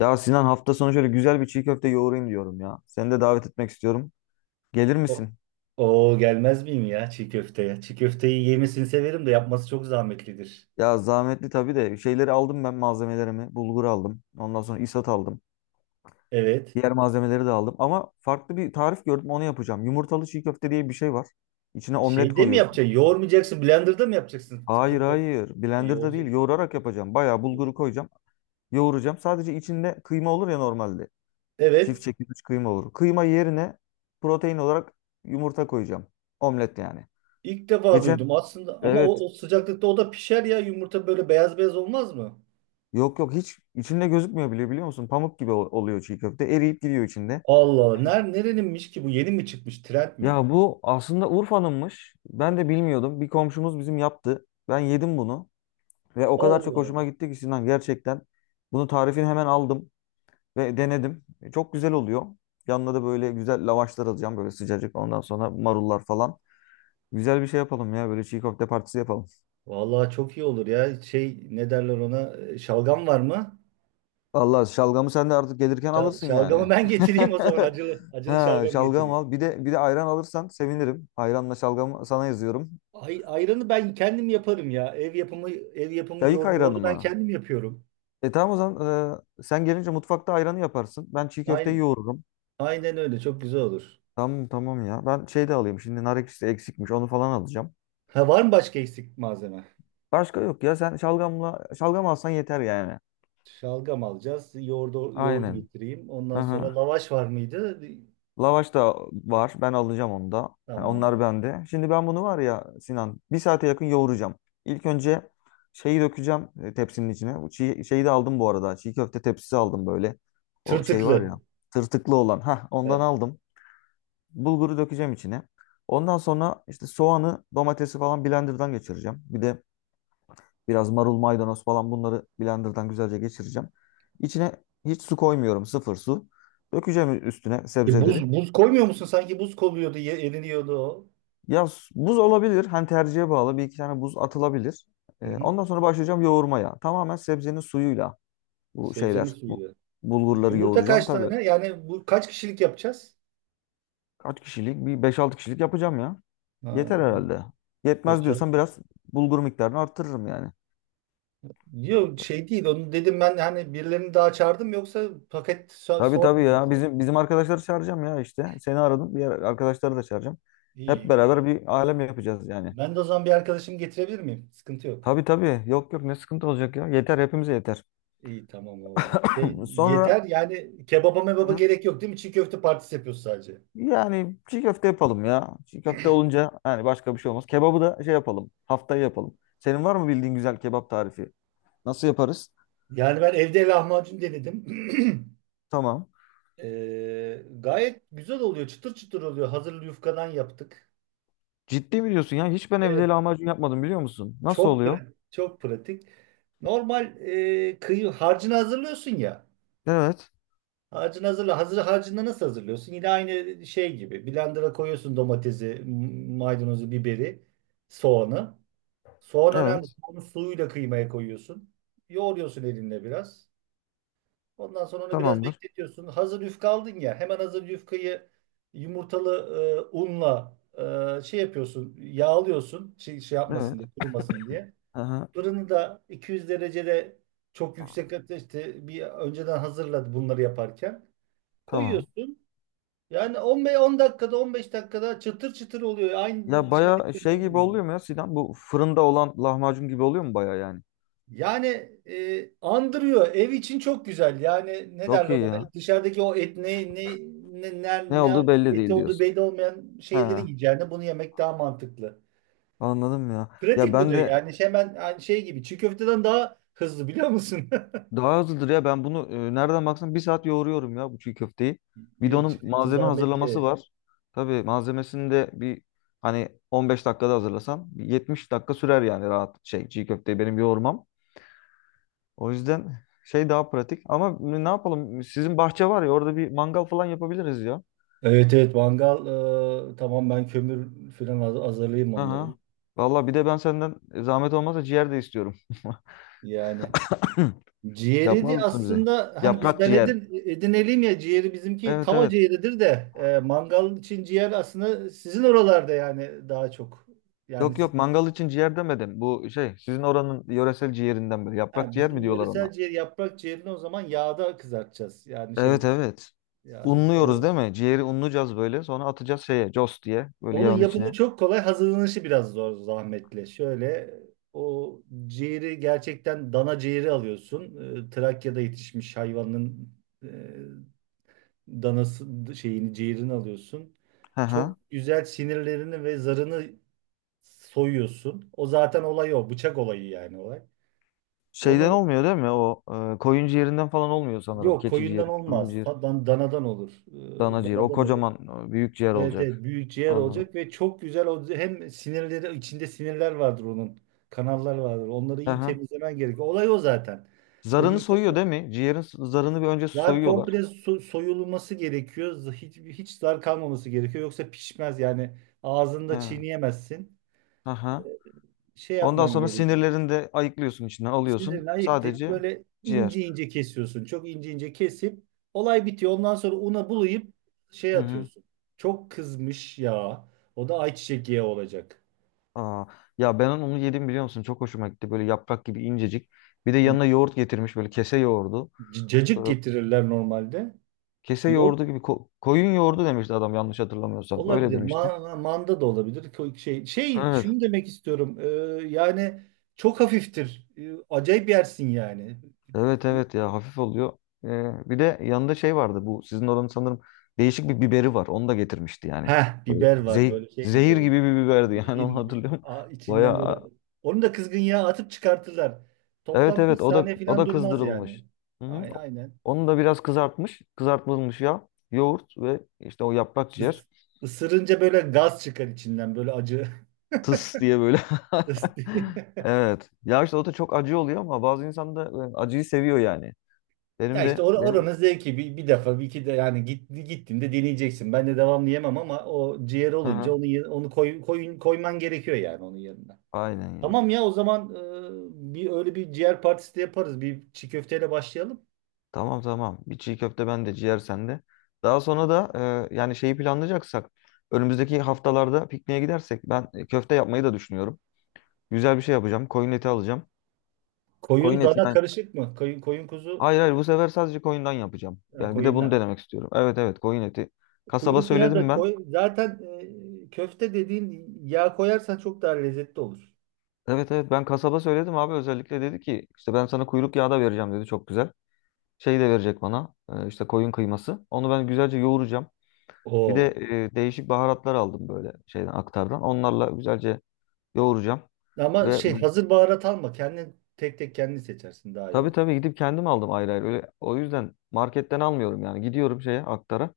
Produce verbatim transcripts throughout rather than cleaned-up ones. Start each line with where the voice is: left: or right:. left: Ya Sinan hafta sonu şöyle güzel bir çiğ köfte yoğurayım diyorum ya. Seni de davet etmek istiyorum. Gelir
right: O
left: misin?
right: Oo, gelmez miyim ya çiğ köfteye? Çiğ köfteyi yemesini severim de yapması çok zahmetlidir.
left: Ya zahmetli tabii de şeyleri aldım ben malzemelerimi. Bulgur aldım. Ondan sonra isat aldım.
right: Evet.
left: Diğer malzemeleri de aldım. Ama farklı bir tarif gördüm onu yapacağım. Yumurtalı çiğ köfte diye bir şey var. İçine omlet
right: Şeyde mi
left: koyuyorsun.
right: yapacaksın? Yoğurmayacaksın. Blender'da mı yapacaksın? Tıkıl
left: Hayır
right: tıkıl.
left: hayır.
right: Ha,
left: Blender'da değil.
right: yoğuracak.
left: Yoğurarak yapacağım. Bayağı bulguru koyacağım. Yoğuracağım. Sadece içinde kıyma olur ya normalde.
right: Evet.
left: Çift çekilmiş kıyma olur. Kıyma yerine protein olarak yumurta koyacağım. Omlet yani.
right: İlk defa
left: Geçen.
right: duydum aslında ama
left: Evet.
right: o, o sıcaklıkta o da pişer ya yumurta böyle beyaz beyaz olmaz mı?
left: Yok yok, hiç içinde gözükmüyor bile biliyor musun? Pamuk gibi ol- oluyor çiğ köfte. Eriyip gidiyor içinde.
right: Allah Allah. Ner, nereninmiş ki bu? Yeni mi çıkmış? Trend mi?
left: Ya bu aslında Urfa'nınmış. Ben de bilmiyordum. Bir komşumuz bizim yaptı. Ben yedim bunu ve o
right: Allah
left: kadar çok
right: Allah.
left: hoşuma gitti ki Sinan gerçekten. Bunu tarifini hemen aldım ve denedim. E, Çok güzel oluyor. Yanına da böyle güzel lavaşlar alacağım böyle sıcacık. Ondan sonra marullar falan. Güzel bir şey yapalım ya böyle çiğ köfte partisi yapalım.
right: Vallahi çok iyi olur ya. Şey, ne derler ona? E, Şalgam var mı?
left: Vallahi şalgamı sen de artık gelirken
right: Şal-
left: alırsın yani.
right: şalgamı ben getireyim o zaman, acılı. Acılı
left: Ha,
right: şalgam
left: şalgam
right: getireyim.
left: al. Bir de bir de ayran alırsan sevinirim. Ayranla şalgamı sana yazıyorum.
right: Ay, ayranı ben kendim yaparım ya. Ev yapımı ev
left: Ya
right: yapımı
left: ilk
right: yoğurdu,
left: ayranı
right: yoğurdu ben
left: mı?
right: kendim yapıyorum.
left: E tamam o zaman e, sen gelince mutfakta ayranı yaparsın. Ben çiğ köfteyi
right: Aynen,
left: yoğururum.
right: aynen öyle, çok güzel olur.
left: Tamam tamam ya. Ben şey de alayım. Şimdi nar ekşisi eksikmiş. Onu falan alacağım.
right: Ha, var mı başka eksik malzeme?
left: Başka yok ya. Sen şalgamla şalgam alsan yeter yani.
right: Şalgam alacağız. Yoğurdu, yoğurdu
left: Aynen.
right: getireyim. Ondan sonra
left: Aha.
right: lavaş var mıydı?
left: Lavaş da var. Ben alacağım onu da. Yani
right: Tamam.
left: onlar bende. Şimdi ben bunu var ya Sinan bir saate yakın yoğuracağım. İlk önce şeyi dökeceğim e, tepsinin içine. Bu Çiğ, şeyi de aldım bu arada. Çiğ köfte tepsisi aldım böyle. O şey var
right: Tırtıklı.
left: ya tırtıklı olan. Hah ondan
right: Evet.
left: aldım. Bulguru dökeceğim içine. Ondan sonra işte soğanı, domatesi falan blenderdan geçireceğim. Bir de biraz marul, maydanoz falan bunları blenderdan güzelce geçireceğim. İçine hiç su koymuyorum. Sıfır su. Dökeceğim üstüne
right: E, buz,
left: sebzeleri.
right: buz koymuyor musun? Sanki buz koyuyordu, ye- eriniyordu o.
left: Ya s- buz olabilir. Hani tercihe bağlı. Bir iki tane buz atılabilir. Ee,
right: Hı hı.
left: ondan sonra başlayacağım yoğurmaya. Tamamen sebzenin suyuyla bu
right: Sebzenin
left: şeyler, bu
right: suyuydu. E,
left: bulgurları
right: Yumurta
left: yoğuracağım.
right: kaç
left: Tabii
right: tane? Yani bu kaç kişilik yapacağız?
left: kaç kişilik? Bir beş altı kişilik yapacağım ya.
right: Ha,
left: Yeter herhalde. Yetmez
right: beş.
left: diyorsan biraz bulgur miktarını arttırırım yani.
right: Yok şey değil, onu dedim ben, hani birilerini daha çağırdım yoksa paket so-
left: Tabii
right: sonra
left: tabii ya.
right: dedim.
left: Bizim bizim arkadaşları çağıracağım ya işte. Seni aradım. Diğer arkadaşları da çağıracağım. Hep
right: İyi. Güzel.
left: beraber bir alem yapacağız yani.
right: Ben de o zaman bir arkadaşımı getirebilir miyim? Sıkıntı yok.
left: Tabii tabii. Yok yok, ne sıkıntı olacak ya. Yeter hepimize yeter.
right: İyi, tamam oldu. Şey,
left: Sonra.
right: yeter yani, kebaba mebaba
left: Hı.
right: gerek yok değil mi? Çiğ köfte partisi yapıyoruz sadece.
left: Yani çiğ köfte yapalım ya. Çiğ köfte olunca yani başka bir şey olmaz. Kebabı da şey yapalım. Haftaya yapalım. Senin var mı bildiğin güzel kebap tarifi? Nasıl yaparız?
right: Yani ben evde lahmacun denedim.
left: Tamam.
right: Ee, gayet güzel oluyor. Çıtır çıtır oluyor. Hazır yufkadan yaptık.
left: Ciddi mi diyorsun ya? Hiç ben
right: Evet.
left: evde lahmacun yapmadım biliyor musun? Nasıl
right: Çok
left: oluyor?
right: pratik. Çok pratik. Normal e, kıyı harcını hazırlıyorsun ya.
left: Evet.
right: Harcını hazırla. Hazır, harcını nasıl hazırlıyorsun? Yine aynı şey gibi. Blender'a koyuyorsun domatesi, m- maydanozu, biberi, soğanı. Soğan önemli.
left: Evet.
right: Soğanı suyuyla kıymaya koyuyorsun. Yoğuruyorsun elinle biraz. Ondan sonra onu biraz
left: Tamamdır.
right: bekletiyorsun. Hazır yufka aldın ya. Hemen hazır yufkayı yumurtalı e, unla e, şey yapıyorsun. Yağlıyorsun. Şey, şey yapmasın
left: Evet.
right: diye, kurumasın diye.
left: Aha,
right: Fırını da iki yüz derecede, çok yüksek ateşte bir önceden hazırladı bunları yaparken.
left: tamam.
right: Koyuyorsun. Yani on beş on dakikada, on beş dakikada çıtır çıtır oluyor.
left: Ya
right: Aynı dışarıdaki
left: baya şey
right: döner
left: gibi
right: gibi.
left: oluyor mu ya Sinan? Bu fırında olan lahmacun gibi oluyor mu baya yani?
right: Yani e, andırıyor. Ev için çok güzel. Yani ne
left: Çok
right: derler
left: iyi
right: ona?
left: ya.
right: Dışarıdaki o et, ne ne ne ne,
left: Ne
right: ne
left: olduğu belli
right: eti
left: değil
right: olduğu
left: diyorsun.
right: belli olmayan
left: He,
right: şeyleri yiyeceğine yani bunu yemek daha mantıklı.
left: anladım ya. Ya
right: Pratik bu
left: ben
right: diyor.
left: de.
right: Yani şey hemen, yani şey gibi, çiğ köfteden daha hızlı biliyor musun?
left: Daha hızlıdır ya ben bunu e, nereden baksan bir saat yoğuruyorum ya bu çiğ köfteyi. Bir de
right: Yok,
left: onun
right: çiğ köfte
left: malzeme hazırlaması
right: zahmetli.
left: var. Tabii malzemesini de bir hani on beş dakikada hazırlasan bir yetmiş dakika sürer yani rahat şey çiğ köfteyi benim yoğurmam. O yüzden şey daha pratik ama ne yapalım sizin bahçe var ya orada bir mangal falan yapabiliriz ya.
right: Evet, evet, mangal. E, tamam, ben kömür falan haz- hazırlayayım
left: Hı hı.
right: onların.
left: Valla bir de ben senden e, zahmet olmazsa ciğer de istiyorum.
right: Yani ciğeri
left: Yapmaz
right: de
left: mısın bize?
right: aslında hani biz
left: Yaprak
right: ben
left: ciğer.
right: edin, edinelim ya, ciğeri bizimki
left: Evet
right: tava
left: evet.
right: ciğeridir de e, mangal için ciğer aslında sizin oralarda yani daha çok. Yani
left: Yok yok,
right: sizin,
left: mangal için ciğer demedim. Bu şey sizin oranın yöresel ciğerinden biri. Yaprak
right: ha,
left: ciğer mi
right: bizim
left: diyorlar ona?
right: yöresel ciğer, yaprak ciğerini o zaman yağda kızartacağız. Yani
left: Evet
right: şeyde
left: evet.
right: yağda kızart.
left: Unluyoruz
right: O,
left: değil mi? Ciğeri unlayacağız böyle. Sonra atacağız şeye. Cos diye. Böyle
right: onun
left: yağın
right: yapımı
left: içine.
right: çok kolay, hazırlanışı biraz zor, zahmetli. Şöyle, o ciğeri gerçekten dana ciğeri alıyorsun. E, Trakya'da yetişmiş hayvanın e, danası, şeyini ciğerini alıyorsun.
left: Hı hı.
right: Çok güzel sinirlerini ve zarını soyuyorsun. O zaten olay o. Bıçak olayı yani, olay.
left: Şeyden
right: Onu
left: olmuyor değil mi? O e, koyun ciğerinden falan olmuyor sanırım.
right: yok
left: Keçi
right: koyundan
left: ciğeri, koyun
right: olmaz.
left: ciğeri,
right: Tadan, danadan olur.
left: dana
right: Ee,
left: ciğeri. O
right: Danadan olur.
left: kocaman e, büyük ciğer
right: Evet,
left: olacak.
right: evet, büyük ciğer
left: Anladım.
right: olacak ve çok güzel o, hem sinirleri, içinde sinirler vardır onun. Kanallar vardır. Onları
left: Hı
right: iyi
left: hı.
right: temizlemen gerekiyor. Olay o zaten. O
left: Zarını
right: yumuşak.
left: soyuyor değil mi? Ciğerin s- zarını bir önce
right: Zar
left: soyuyorlar.
right: komple so- soyulması gerekiyor. Hiç, hiç zar kalmaması gerekiyor. Yoksa pişmez yani.
left: He.
right: Ağzında
left: Hı
right: çiğneyemezsin.
left: hı.
right: Şey
left: Ondan
right: yapman
left: sonra
right: gerekiyor.
left: sinirlerini de ayıklıyorsun içinden alıyorsun.
right: Sinirini ayıklayıp
left: Sadece
right: böyle
left: ciğer.
right: ince ince kesiyorsun. Çok ince ince kesip olay bitiyor. Ondan sonra una bulayıp şey
left: Hı hı.
right: atıyorsun. Çok kızmış ya. O da ayçiçek yağı olacak.
left: Aa, ya ben onu yedim biliyor musun? Çok hoşuma gitti. Böyle yaprak gibi incecik. Bir de yanına yoğurt getirmiş böyle kese yoğurdu.
right: C-
left: Ee,
right: Cacık getirirler normalde.
left: kese
right: Yoğurt
left: yoğurdu gibi ko- koyun yoğurdu demişti adam yanlış hatırlamıyorsam. Öyle
right: olabilir.
left: demişti.
right: Ma- manda da olabilir. Ko- Şey, şey,
left: Evet.
right: şunu demek istiyorum. Ee, yani çok hafiftir. Ee, acayip yersin yani.
left: Evet evet ya, hafif oluyor. Ee, bir de yanında şey vardı bu sizin oranın sanırım değişik bir biberi var. Onu da getirmişti yani.
right: Heh,
left: Böyle
right: biber var,
left: zeh-
right: böyle şey
left: zehir
right: biberi.
left: gibi bir biberdi, yani
right: Zehir
left: onu
right: gibi.
left: hatırlıyorum.
right: A- içinden böyle.
left: Baya.
right: Onu da kızgın yağa atıp çıkartırlar.
left: Evet
right: Toplam kırk
left: evet, o da
right: saniye
left: o
right: falan
left: da
right: durmaz yani.
left: kızdırılmış. Hı hı.
right: Ay- Aynen.
left: Onu da biraz kızartmış. Kızartılmış yağ, yoğurt ve işte o yaprak ciğer.
right: Is- Isırınca böyle gaz çıkar içinden, böyle acı.
left: Tıs diye böyle. Evet. Ya işte o da çok acı oluyor ama bazı insan da e, acıyı seviyor yani.
right: Ya
left: Benim
right: işte
left: de
right: or
left: benim.
right: oranın zevki, bir, bir defa, bir iki de yani git gittiğinde deneyeceksin. Ben de devamlı yemem ama o ciğer
left: Hı
right: olunca
left: hı.
right: onu ye- onu koy, koy koyman gerekiyor yani onun yanına.
left: Aynen ya.
right: Tamam ya, o zaman e, bir, öyle bir ciğer partisi de yaparız. Bir çiğ köfteyle başlayalım.
left: Tamam tamam. Bir çiğ köfte bende, ciğer sende. Daha sonra da e, yani şeyi planlayacaksak önümüzdeki haftalarda pikniğe gidersek ben e, köfte yapmayı da düşünüyorum. Güzel bir şey yapacağım. Koyun eti alacağım. Koyun
right: Koyun dana
left: etinden.
right: karışık mı? Koyun, koyun, kuzu,
left: Hayır hayır, bu sefer sadece koyundan yapacağım.
right: ha,
left: Yani bir de
right: koyun,
left: bunu
right: dana.
left: denemek istiyorum. Evet evet, koyun eti. Kasaba
right: Kuyruk yağı da
left: söyledim ben.
right: koy. Zaten e, köfte dediğin, yağ koyarsan çok daha lezzetli olur.
left: Evet evet, ben kasaba söyledim abi, özellikle dedi ki işte ben sana kuyruk yağı da vereceğim dedi, çok güzel. Şey de verecek bana e, işte koyun kıyması. Onu ben güzelce yoğuracağım. Bir de
right: Oo.
left: e, değişik baharatlar aldım böyle şeyden aktardan. Onlarla güzelce yoğuracağım.
right: Ama şey,
left: Ve bir-
right: hazır baharat alma. Kendin tek tek, kendin seçersin, daha iyi
left: tabii
right: olur.
left: tabii gidip kendim aldım ayrı ayrı. Öyle, o yüzden marketten almıyorum yani. Gidiyorum şeye aktara.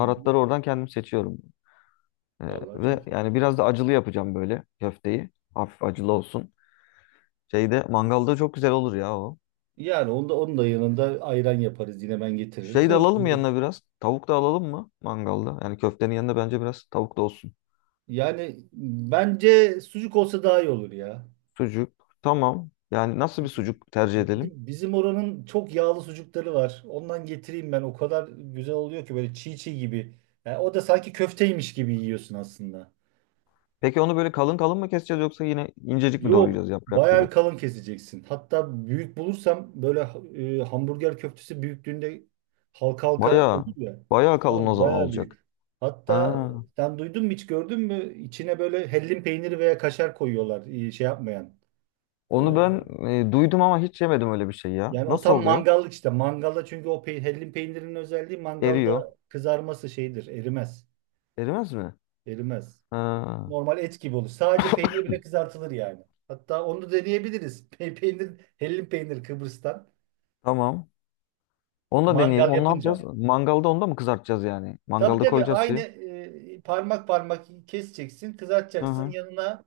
right: Hı hı.
left: oradan kendim seçiyorum. Ee,
right: Vallahi
left: ve
right: çok iyi.
left: yani biraz da acılı yapacağım böyle köfteyi. Hafif acılı olsun. Şeyde mangalda çok güzel olur ya o.
right: Yani onda, onun da yanında ayran yaparız, yine ben getiririm.
left: Şey de
right: Tabii
left: alalım mı
right: ki.
left: yanına biraz. Tavuk da alalım mı mangalda? Yani köftenin yanında bence biraz tavuk da olsun.
right: Yani bence sucuk olsa daha iyi olur ya.
left: Sucuk. Tamam. Yani nasıl bir
right: Sucuk.
left: sucuk tercih edelim?
right: Bizim, bizim oranın çok yağlı sucukları var. Ondan getireyim ben. O kadar güzel oluyor ki, böyle çiğ çiğ gibi. Yani o da sanki köfteymiş gibi yiyorsun aslında.
left: Peki onu böyle kalın kalın mı keseceğiz yoksa yine incecik mi
right: Yok.
left: doğrayacağız yaprak
right: Bayağı
left: gibi?
right: bir kalın keseceksin. Hatta büyük bulursam böyle e, hamburger köftesi büyüklüğünde, halka halka
left: Bayağı,
right: olur ya.
left: bayağı kalın o
right: Abi
left: zaman
right: bayağı
left: olacak.
right: büyük. Hatta
left: Ha,
right: sen duydun mu, hiç gördün mü? İçine böyle hellim peyniri veya kaşar koyuyorlar, e, şey yapmayan. E,
left: onu ben e, duydum ama hiç yemedim öyle bir şey ya.
right: yani o
left: Nasıl
right: tam
left: oluyor?
right: mangallık işte. Mangalda, çünkü o pe hellim peynirinin özelliği,
left: Eriyor.
right: mangalda kızarması şeydir. Erimez.
left: Erimez mi?
right: Erimez.
left: Ha,
right: Normal et gibi olur. Sadece peynir bile kızartılır yani. Hatta onu da deneyebiliriz. Pe- Peynir, hellim peynir Kıbrıs'tan.
left: tamam. Onu da deneyelim.
right: Mangal
left: Onu ne yapacağız?
right: yapınca.
left: Mangalda onu da mı kızartacağız yani?
right: Tabii,
left: Mangalda
right: tabii,
left: koyacağız
right: aynı
left: şeyi.
right: e, parmak parmak keseceksin,
left: Hı
right: kızartacaksın.
left: hı.
right: Yanına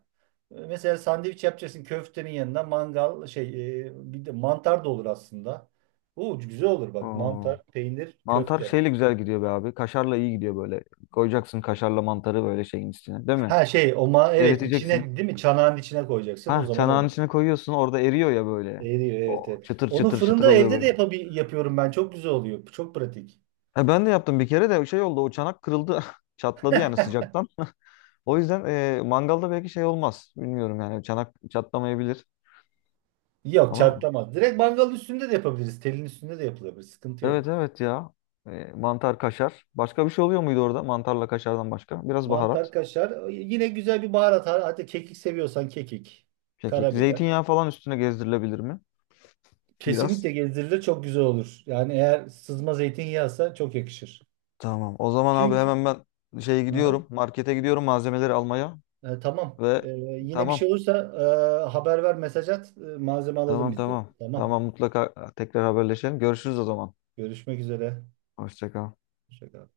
right: e, mesela sandviç yapacaksın köftenin yanına, mangal şey, e, bir de mantar da olur aslında. Oo, güzel olur bak:
left: Oo.
right: mantar, peynir,
left: Mantar
right: köfte.
left: şeyle güzel gidiyor be abi. Kaşarla iyi gidiyor böyle. Koyacaksın kaşarla mantarı böyle şeyin içine, değil mi?
right: Ha şey, o ma evet,
left: Eriteceksin.
right: içine, değil mi, çanağın içine koyacaksın, o
left: Ha,
right: zaman
left: çanağın
right: olur.
left: içine koyuyorsun. Orada eriyor ya böyle.
right: Eriyor, evet
left: O
right: evet.
left: çıtır
right: Onu
left: çıtır çıtır
right: fırında
left: oluyor
right: evde de
left: böyle.
right: yapabil yapıyorum ben. Çok güzel oluyor. Çok pratik.
left: E, ben de yaptım bir kere de şey oldu. O çanak kırıldı. Çatladı yani sıcaktan. O yüzden e, mangalda belki şey olmaz. Bilmiyorum yani çanak çatlamayabilir.
right: Yok,
left: Ama.
right: çatlamaz. Direkt mangalın üstünde de yapabiliriz. Telin üstünde de yapılabilir. Sıkıntı
left: Evet
right: yok.
left: evet ya. E, mantar, kaşar. Başka bir şey oluyor muydu orada? Mantarla kaşardan başka. Biraz
right: Mantar,
left: baharat.
right: kaşar. Yine güzel bir baharat. Hatta kekik seviyorsan kekik,
left: Kekik.
right: karabiber.
left: Zeytinyağı falan üstüne gezdirilebilir mi? Biraz.
right: Kesinlikle gezdirilir, çok güzel olur. Yani eğer sızma zeytinyağısa çok yakışır.
left: Tamam. O zaman abi
right: Çünkü.
left: hemen ben şeye
right: Aha.
left: gidiyorum. Markete gidiyorum malzemeleri almaya.
right: E, tamam.
left: Ve
right: E, yine bir şey
left: tamam.
right: olursa e, haber ver, mesaj at. E, malzeme alalım
left: Tamam
right: biz de.
left: tamam.
right: Tamam.
left: Tamam mutlaka tekrar haberleşelim. Görüşürüz o zaman.
right: Görüşmek üzere.
left: Hoşça kal.
right: Hoşça kal.